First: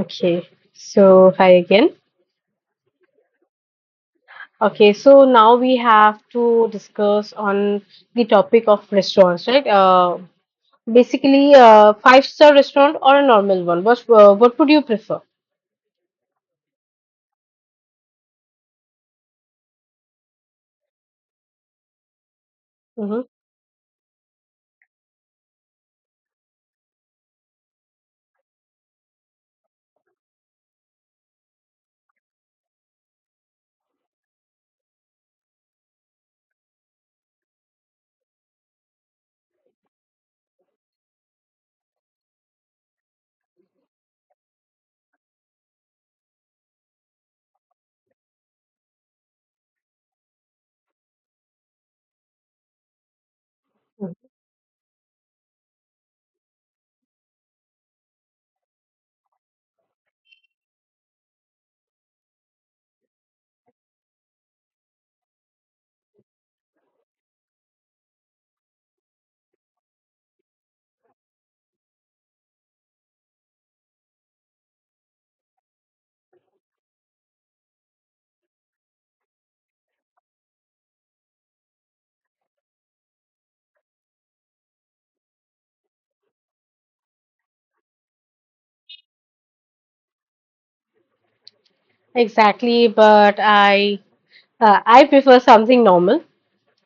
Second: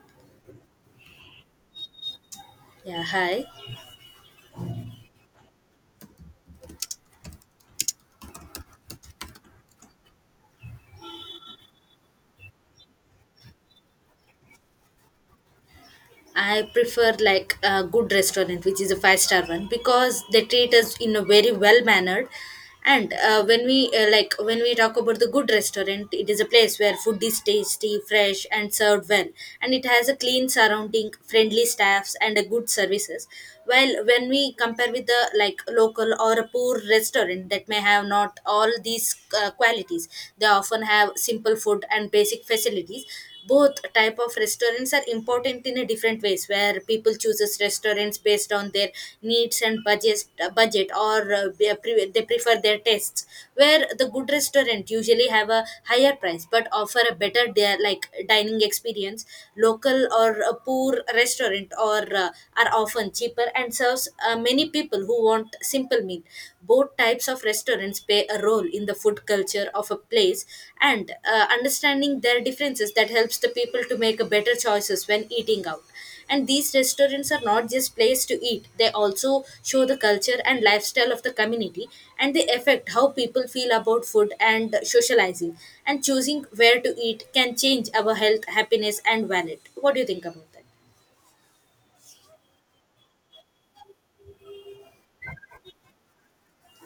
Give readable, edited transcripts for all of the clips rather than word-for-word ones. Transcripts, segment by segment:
Okay, so hi again. Yeah, hi. Okay, so now we have to discuss on the topic of restaurants, right? Basically, five-star restaurant or a normal one? What would you prefer? I prefer like a good restaurant, which is a five star one, because they treat us in a very well mannered. And Hmm. When we like when we talk about the good restaurant, it is a place where food is tasty, fresh, and served well, and it has a clean surrounding, friendly staffs, and a good services. While when we compare with the like local or a poor restaurant that may have not all these qualities, they often have simple food and basic facilities. Both type of restaurants are important in a different ways, where people chooses restaurants based on their needs and budget or they prefer their tastes, where the good restaurant usually have a higher price but offer a like dining experience. Local or a poor restaurant or are often cheaper and serves many people who want simple meal. Both types of restaurants play a role in the food culture of a place. And understanding their differences that helps the people to make a better choices when eating out. And these restaurants are not just place to eat, they also show the culture and lifestyle of the community, and they affect how people feel about food and socializing. And choosing where to eat can change our health, happiness, and wallet. What do you think about that? Exactly, but I prefer something normal.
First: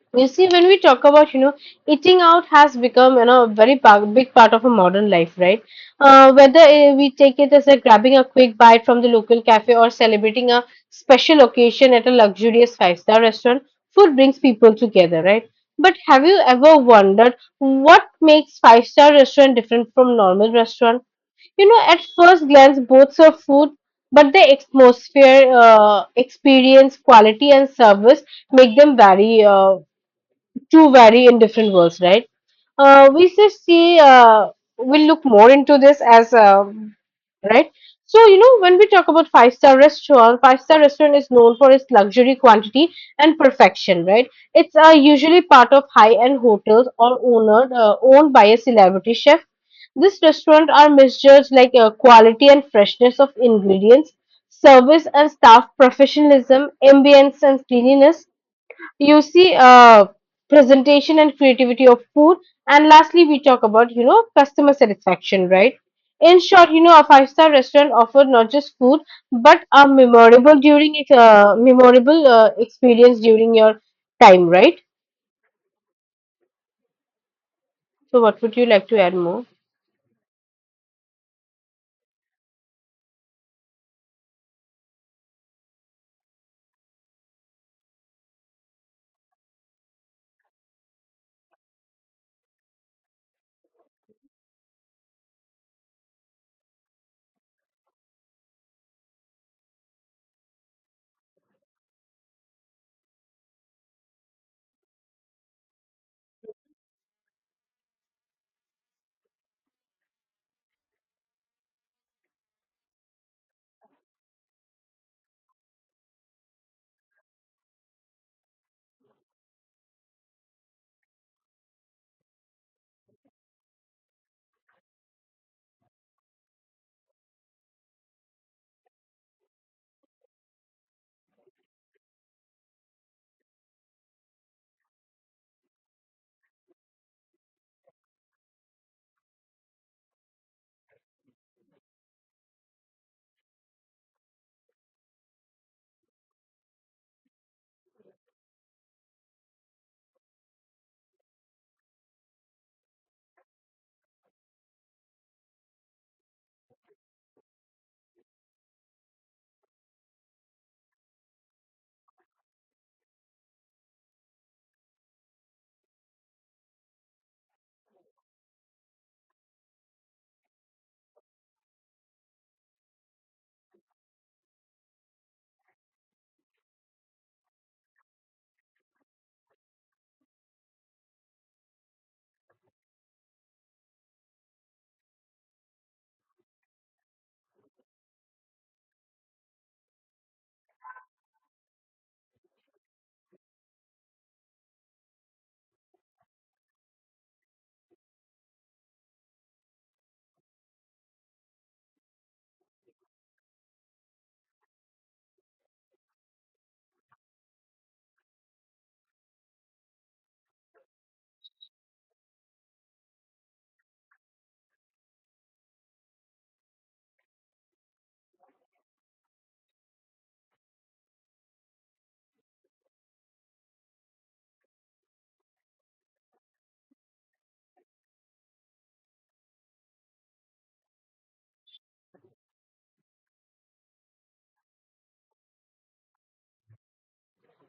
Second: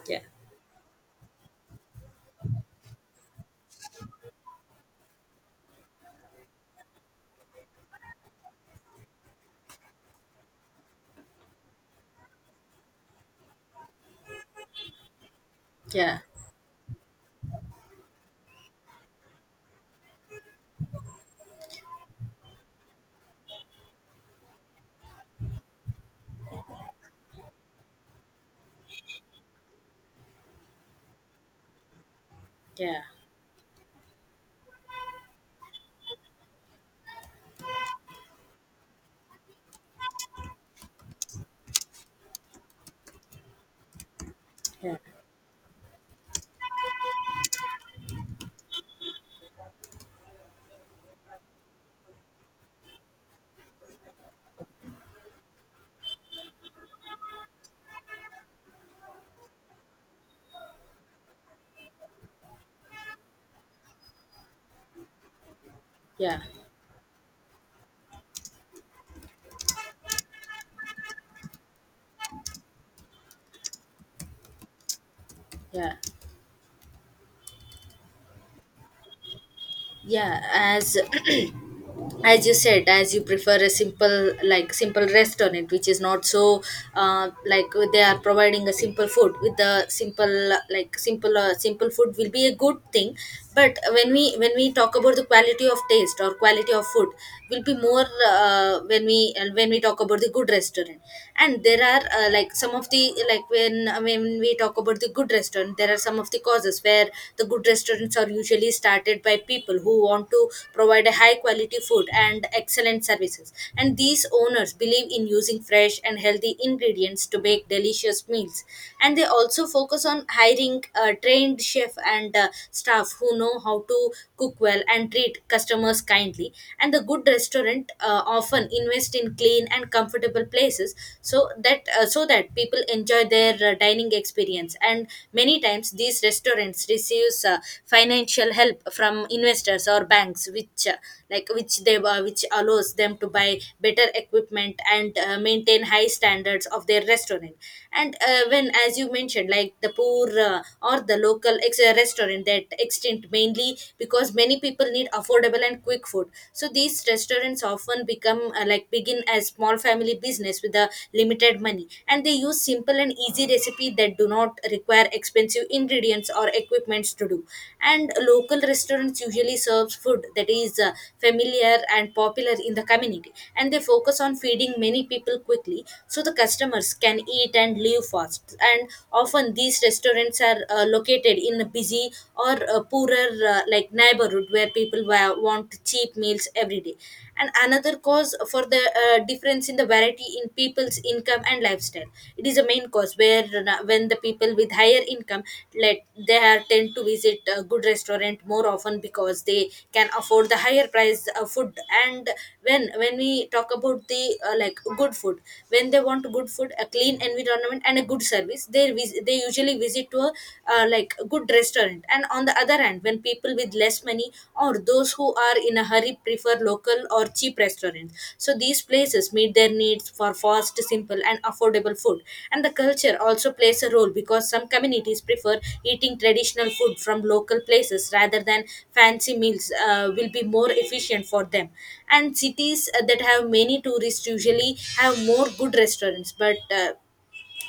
yeah You see, when we talk about, you know, eating out has become, you know, a big part of a modern life, right? Whether we take it as a grabbing a quick bite from the local cafe or celebrating a special occasion at a luxurious five-star restaurant, food brings people together, right? But yeah have you ever wondered what makes five-star restaurant different from normal restaurant? You know, at first glance, both serve food, but the atmosphere, experience, quality, and service make them vary. To vary in different worlds, right? yeah We just see, we'll look more into this as. Right? So, you know, when we talk about five-star restaurant is known for its luxury, quantity, and perfection, right? It's yeah usually part of high end hotels or owned by a celebrity chef. This restaurant are measures like quality and freshness of ingredients, service and staff professionalism, ambience and cleanliness, you see, presentation and creativity of food, and lastly we talk about, you know, customer satisfaction, right? In yeah short, you know, a five-star restaurant offered not just food, but a memorable experience during your time, right? yeah So what would you like to add more? yeah as As you said, as you prefer a simple like simple restaurant which is not so like they are providing a simple food with the simple like simple food will be a good thing. But when we talk about the quality of taste or quality of food, will be more when we talk about the good restaurant. And there are like some of the when we talk about the good restaurant, there are some of the causes where the good restaurant restaurants are usually started by people who want to provide a high quality food and excellent services. And these owners believe in using fresh and healthy ingredients to make delicious meals. And they also focus on hiring a trained chef and staff who know how to cook well and treat customers kindly. And the good restaurant often invest in clean and comfortable places, so that people enjoy their dining experience. And many times these restaurants receives financial help from investors or banks, which like which they which allows them to buy better equipment and maintain high standards of their restaurant. And when, as you mentioned, like the poor or the restaurant that extinct mainly because many people need affordable and quick food. So these restaurants often become like begin as small family business with a limited money, and they use simple and easy recipe that do not require expensive ingredients or equipments to do. And local restaurants usually serves food that is familiar and popular in the community, and they focus on feeding many people quickly so the customers can eat and leave fast. And often these restaurants are located in a busy or poorer like neighborhood where want cheap meals every day. And another cause for the difference in the variety in people's income and lifestyle, it is a main cause where when the people with higher income, let they are tend to visit a good restaurant more often because they can afford the higher price food. And when we talk about the like good food, when they want good food, a clean environment, and a good service, they usually visit to a like good restaurant. And on the other hand, when people with less money or those who are in a hurry prefer local or cheap restaurants. So these places meet their needs for fast, simple, and affordable food. And the culture also plays a role because some communities prefer eating traditional food from local places rather than fancy meals will be more efficient for them. And cities that have many tourists usually have more good restaurants, but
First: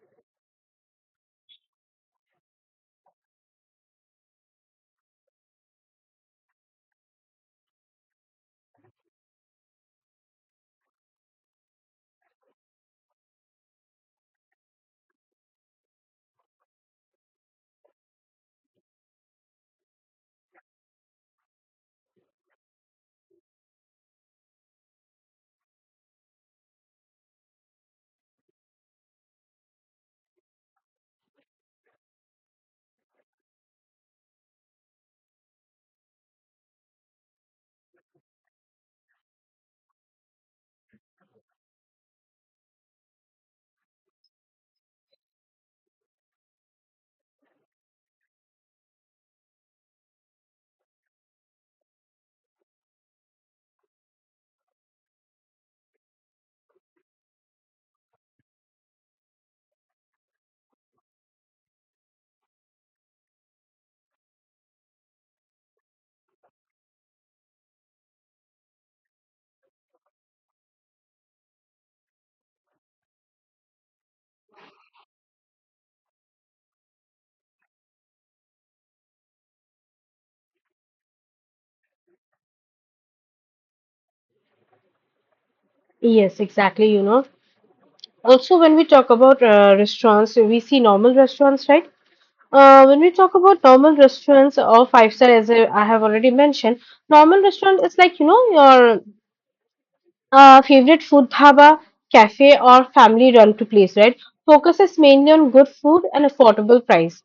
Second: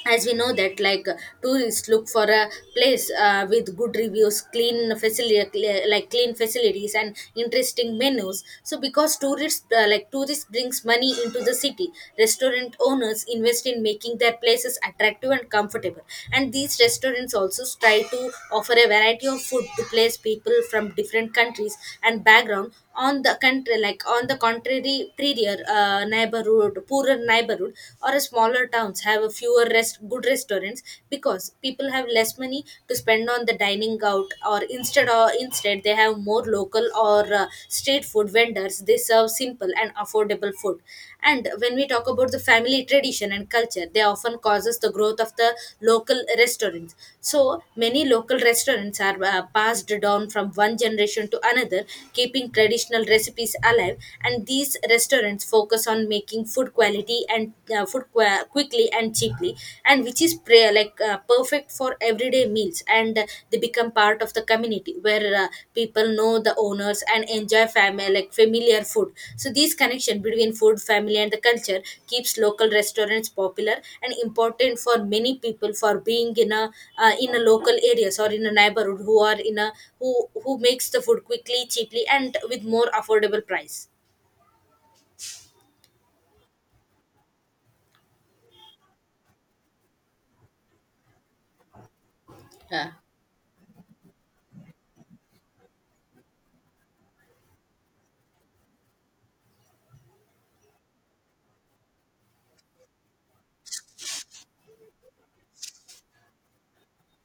as we know that like tourists look for a place with good reviews, clean facility like clean facilities and interesting menus. So because tourists like tourists brings money into the city, restaurant owners invest in making their places attractive and comfortable. And these restaurants also try to offer a variety of food to place people from different countries and background on the country. Like on the contrary, prettier neighborhood, poorer neighborhood or a smaller towns have a fewer rest good restaurants because people have less money to spend on the dining out. Or instead, they have more local or street food vendors, they serve simple and affordable food. And when we talk about the family tradition and culture, they often causes the growth of the local restaurants. So many local restaurants are passed down from one generation to another, keeping traditional recipes alive. And these restaurants focus on making food quality and food qua quickly and cheaply, and which is like perfect for everyday meals. And the become part of the community where people know the owners and enjoy family like familiar food. So this connection between food, family, and the culture keeps local restaurants popular and important for many people, for being in a local areas or in a neighborhood who are in a who makes the food quickly, cheaply, and with more affordable price. Yes, exactly. You know, also when we talk about restaurants, we see normal restaurants, right? Yeah. When we talk about normal restaurants or five-star, as I have already mentioned, normal restaurant is like, you know, your favorite food dhaba, cafe, or family run to place, right? Focuses mainly on good food and affordable price.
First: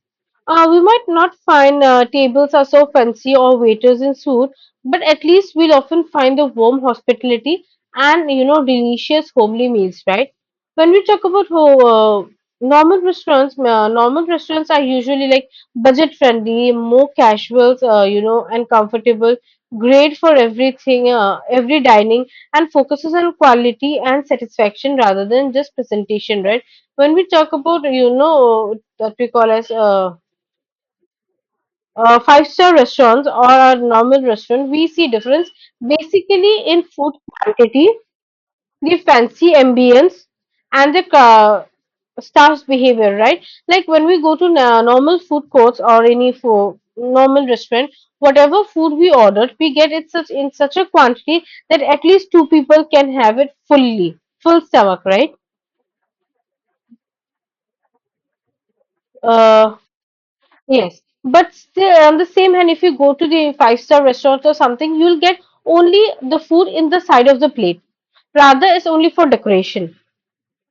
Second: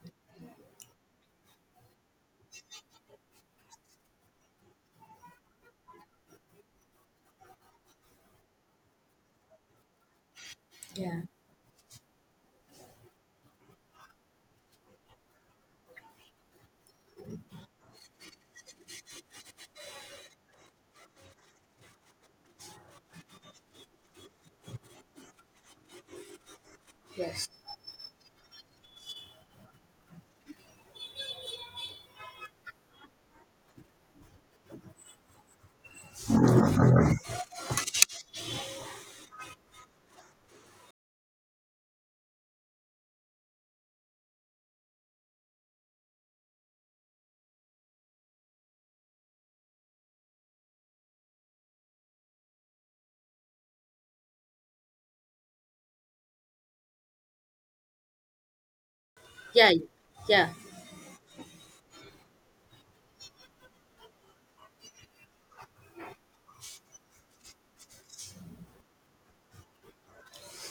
We might not find tables are so fancy or waiters in suit, but at least we'll often find the warm hospitality and, you know, delicious homely meals, right? When we talk about normal restaurants are usually like budget friendly, more casuals, you know, and comfortable. Great for everything, every dining, and focuses on quality and satisfaction rather than just presentation, right? When we Yes. talk about, you know, what we call as five-star restaurants or a normal restaurant, we see difference basically in food quantity, the fancy ambience, and the staff's behavior, right? Like when we go to normal food courts or any food, normal restaurant, whatever food we ordered, we get it such in such a quantity that at least two people can have it fully, full stomach, right? yeah Uh, yeah yes. But still, on the same hand, if you go to the five-star restaurant or something, you'll get only the food in the side of the plate. Rather, it's only for decoration,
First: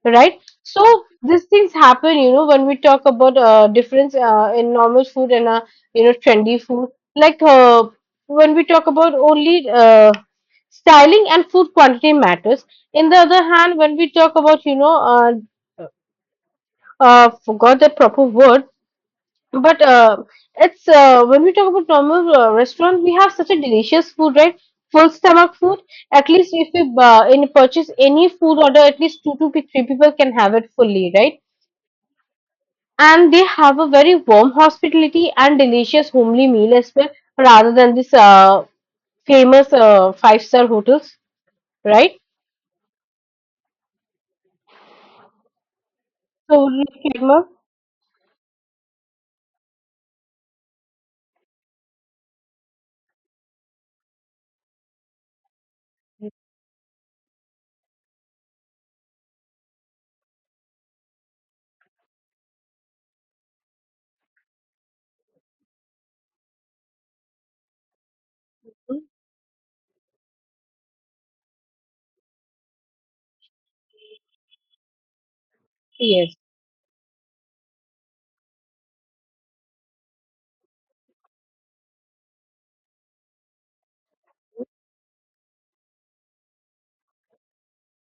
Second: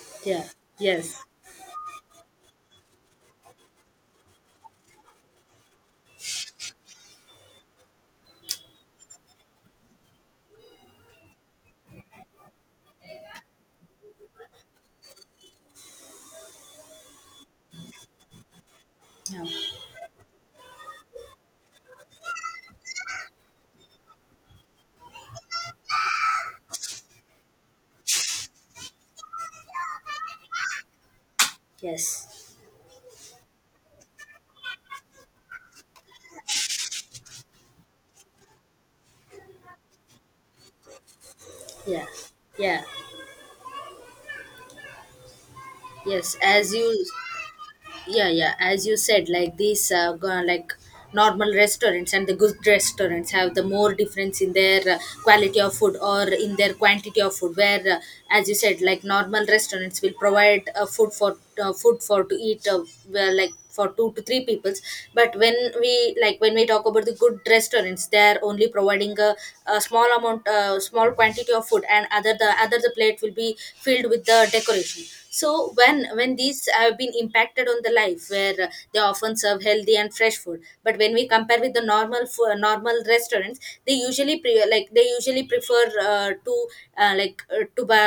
right? yeah. So Yes. these things happen, you know, when we talk about difference in normal food and, you know, trendy food. Like uh, when we talk about only styling and food quantity matters. In the other hand, when we talk about, you know, forgot the proper word, but it's when we talk about normal restaurant, we have such a delicious food, right? Full stomach food. At least if we in purchase any food order, at least two to three people can have it fully, right? yes And they have a very warm hospitality and delicious homely meal as well, rather than this famous five-star hotels, yeah right? yeah yes So as like, you Kerma- yeah as you said, like these like normal restaurants and the good restaurants have the more difference in their quality of food or in their quantity of food, where as you said, like normal restaurants will provide food for food for to eat well, like for two to three peoples. But when we like when we talk about the good restaurants, they are only Mhm. providing a small amount small quantity of food, and other the plate will be filled with the decoration. So Yes. when these have been impacted on the life where they often serve healthy and fresh food. But when we compare with the normal restaurants, they like they usually prefer to to buy,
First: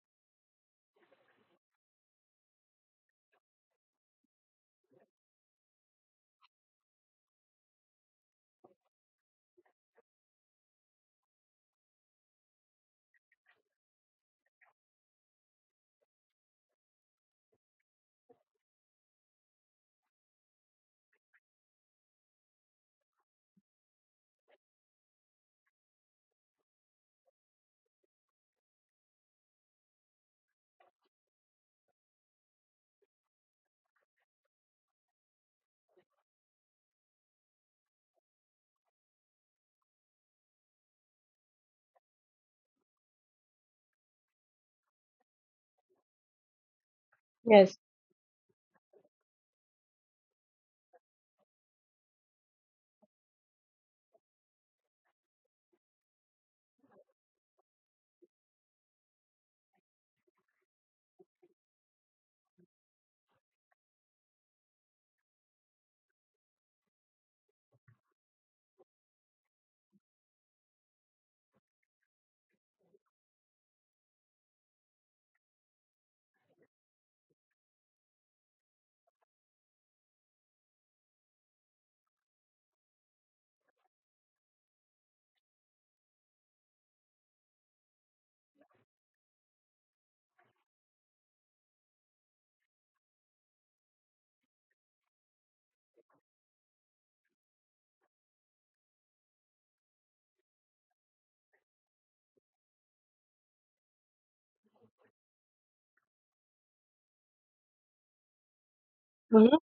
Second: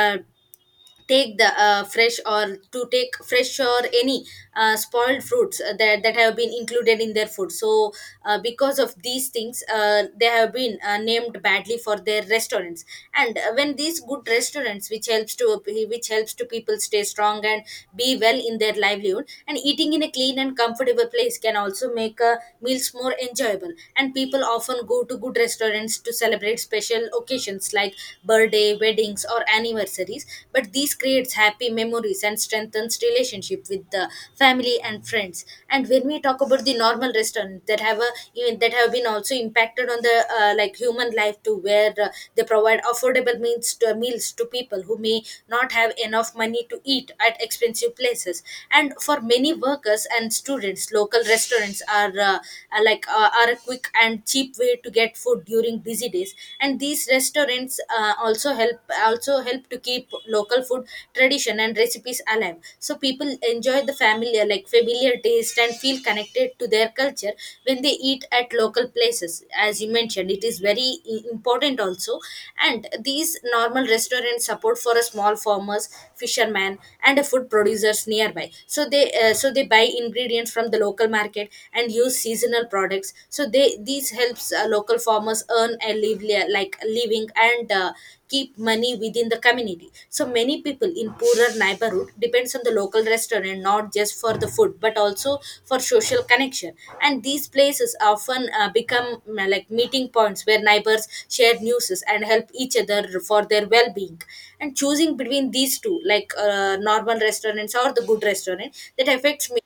take the fresh or to take fresh or any spoiled fruits that, that have been included in their food. So because of these things they have been named badly for their restaurants. And when these good restaurants which helps to people stay strong and be well in their livelihood. And eating in a clean and comfortable place can also make meals more enjoyable, and people often go to good restaurants to celebrate special occasions like birthday, weddings, or anniversaries. But these creates happy memories and strengthens relationship with the family and friends. And when we talk about the normal restaurant that have a, even that have been also impacted on the like human life to, where they provide affordable meals to people who may not have enough money to eat at Yes. expensive places. And for many workers and students, local restaurants are like are a quick and cheap way to get food during busy days. And these restaurants also help to keep local food tradition and recipes alive, so people enjoy the familiar like familiar taste and feel connected to their culture when they eat at local places. As you mentioned, it is very important also. And these normal restaurants support for a small farmers, fishermen, and a food producers nearby. So they so they buy ingredients from the local market and use seasonal products. So they these helps local farmers earn a lively, like living, and keep money within the community. So many people in poorer neighborhood depends on the local restaurant not just for the food but also for social connection. And these places often become like meeting points where neighbors share news and help each other for their well-being. And choosing between these two, like normal restaurants or the good restaurant, that affects Hmm. me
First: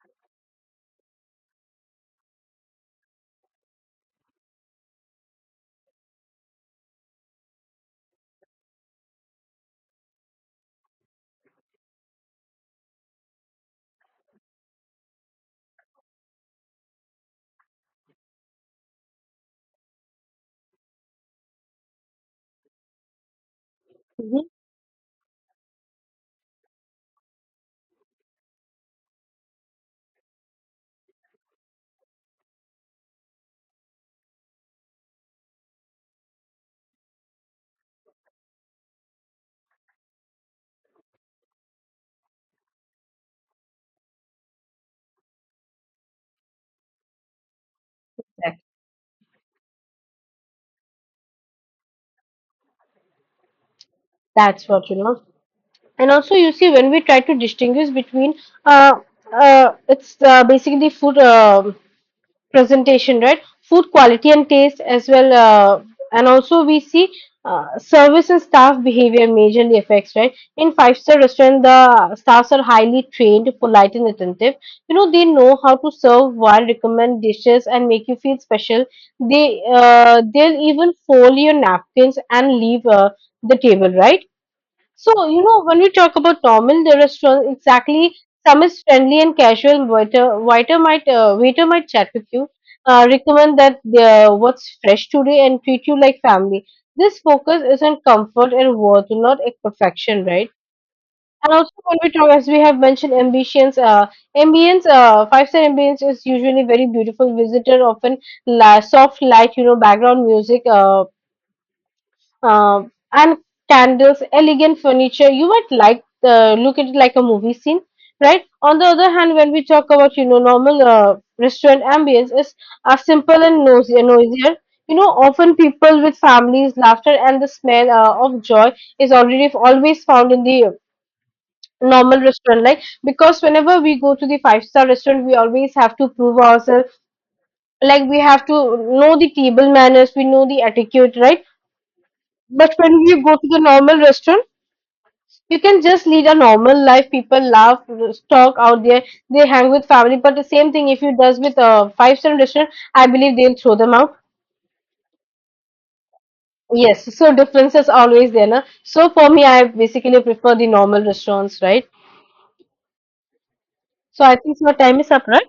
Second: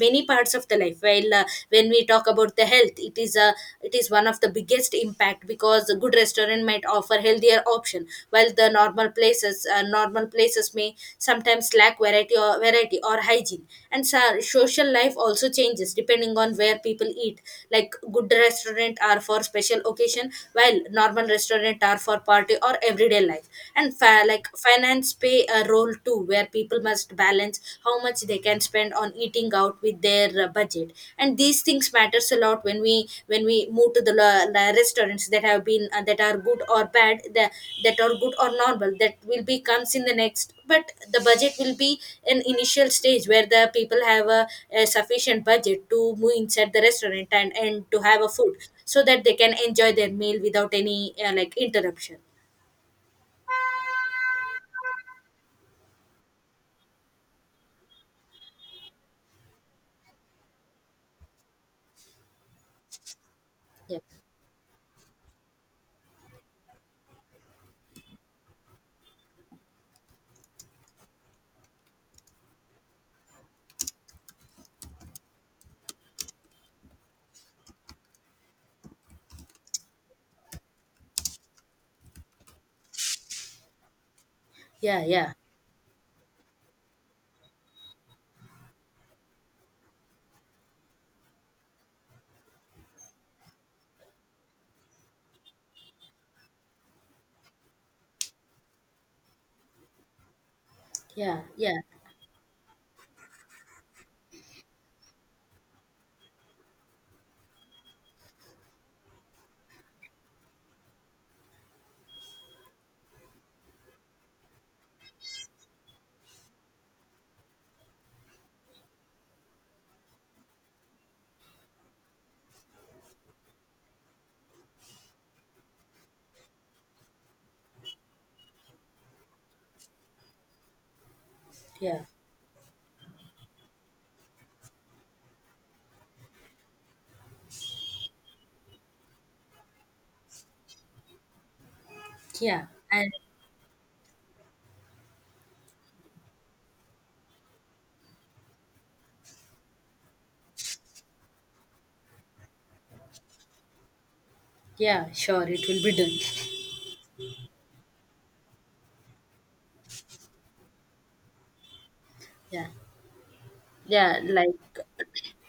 many parts of the life. While when we talk about the health, it is a it is one of the biggest impact, because a good restaurant might offer healthier option, while the normal places may sometimes lack variety or hygiene. And so, social life also changes depending on where people eat, like good restaurant are for special occasion while normal restaurant are for party or everyday life. And Hmm. like finance play a role too, where people must balance how much they can spend on eating out with their budget. And these things matters a lot when we move to the restaurants that have been that are good or bad, the, that are good or normal that will be comes in the next. But the budget will be an initial stage where the people have a sufficient budget to move inside the restaurant and to have a food, so that they can enjoy their meal without any like interruption. That's what, you know, and also you see when we try to distinguish between uh, it's basically food presentation, right? Food yeah quality and taste as well, and also we see service and staff behavior majorly affects, right? In five-star restaurant, the staffs are highly trained, polite, and attentive. You know, they know how to serve while recommend dishes and make you feel special. They'll even fold your napkins and leave the table, right? yeah So, yeah you know, when we talk about normal the restaurant, exactly, some is friendly and casual. Waiter might chat with you, recommend that what's fresh today, and treat you like family. This focus is on comfort and worth, not a perfection, right? yeah And also, yeah when we talk, as we have mentioned, ambience, five-star ambience is usually very beautiful. Visitor often la soft light, you know, background music, uh, and candles, elegant furniture. You might like look at it like a movie scene, right? On the other hand, when we talk about, you know, normal restaurant ambience, is are simple and nosy, noisier. You know, often people with families, laughter, and the smell of joy is already always found in the yeah normal restaurant. Like because whenever we go to the five-star restaurant, we always have to prove ourselves. Like we have to know the table manners, we know the etiquette, right? Yeah, But when and we go to the normal restaurant, you can just lead a normal life. People laugh, talk out there. They hang with family, but the same thing if you does with a five-star restaurant, I believe they'll throw them out. yeah, sure, it will be done. Yes, so differences always there, na? So for me, I basically prefer the normal restaurants, right? Yeah, yeah, So I like think your time is up, right?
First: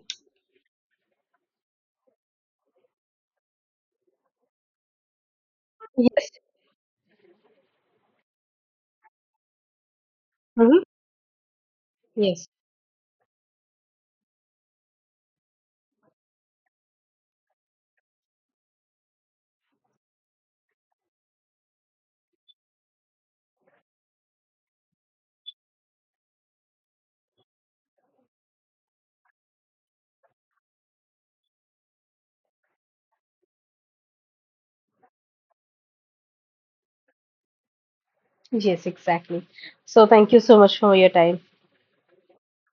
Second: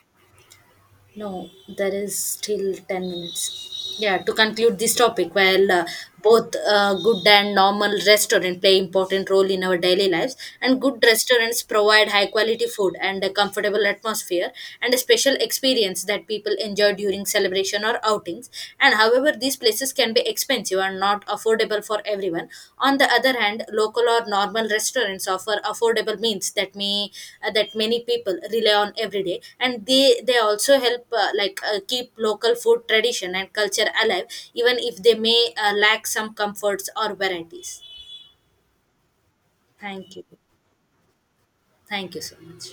no, there is still 10 minutes. Yeah, to conclude this topic, while Yes. both good and normal restaurant play important role in our daily lives, Hmm. and good restaurants provide high Yes. quality food and a comfortable atmosphere and a special experience that people enjoy during celebration or outings. And however, these places can be expensive and not affordable for everyone. On the other hand, local or normal restaurants offer affordable meals that may that many people rely on every day, and they also help like keep local food tradition and culture alive, even if they may lack some comforts or varieties. Yes, exactly. So Thank you, thank you so much for your time. thank you so much.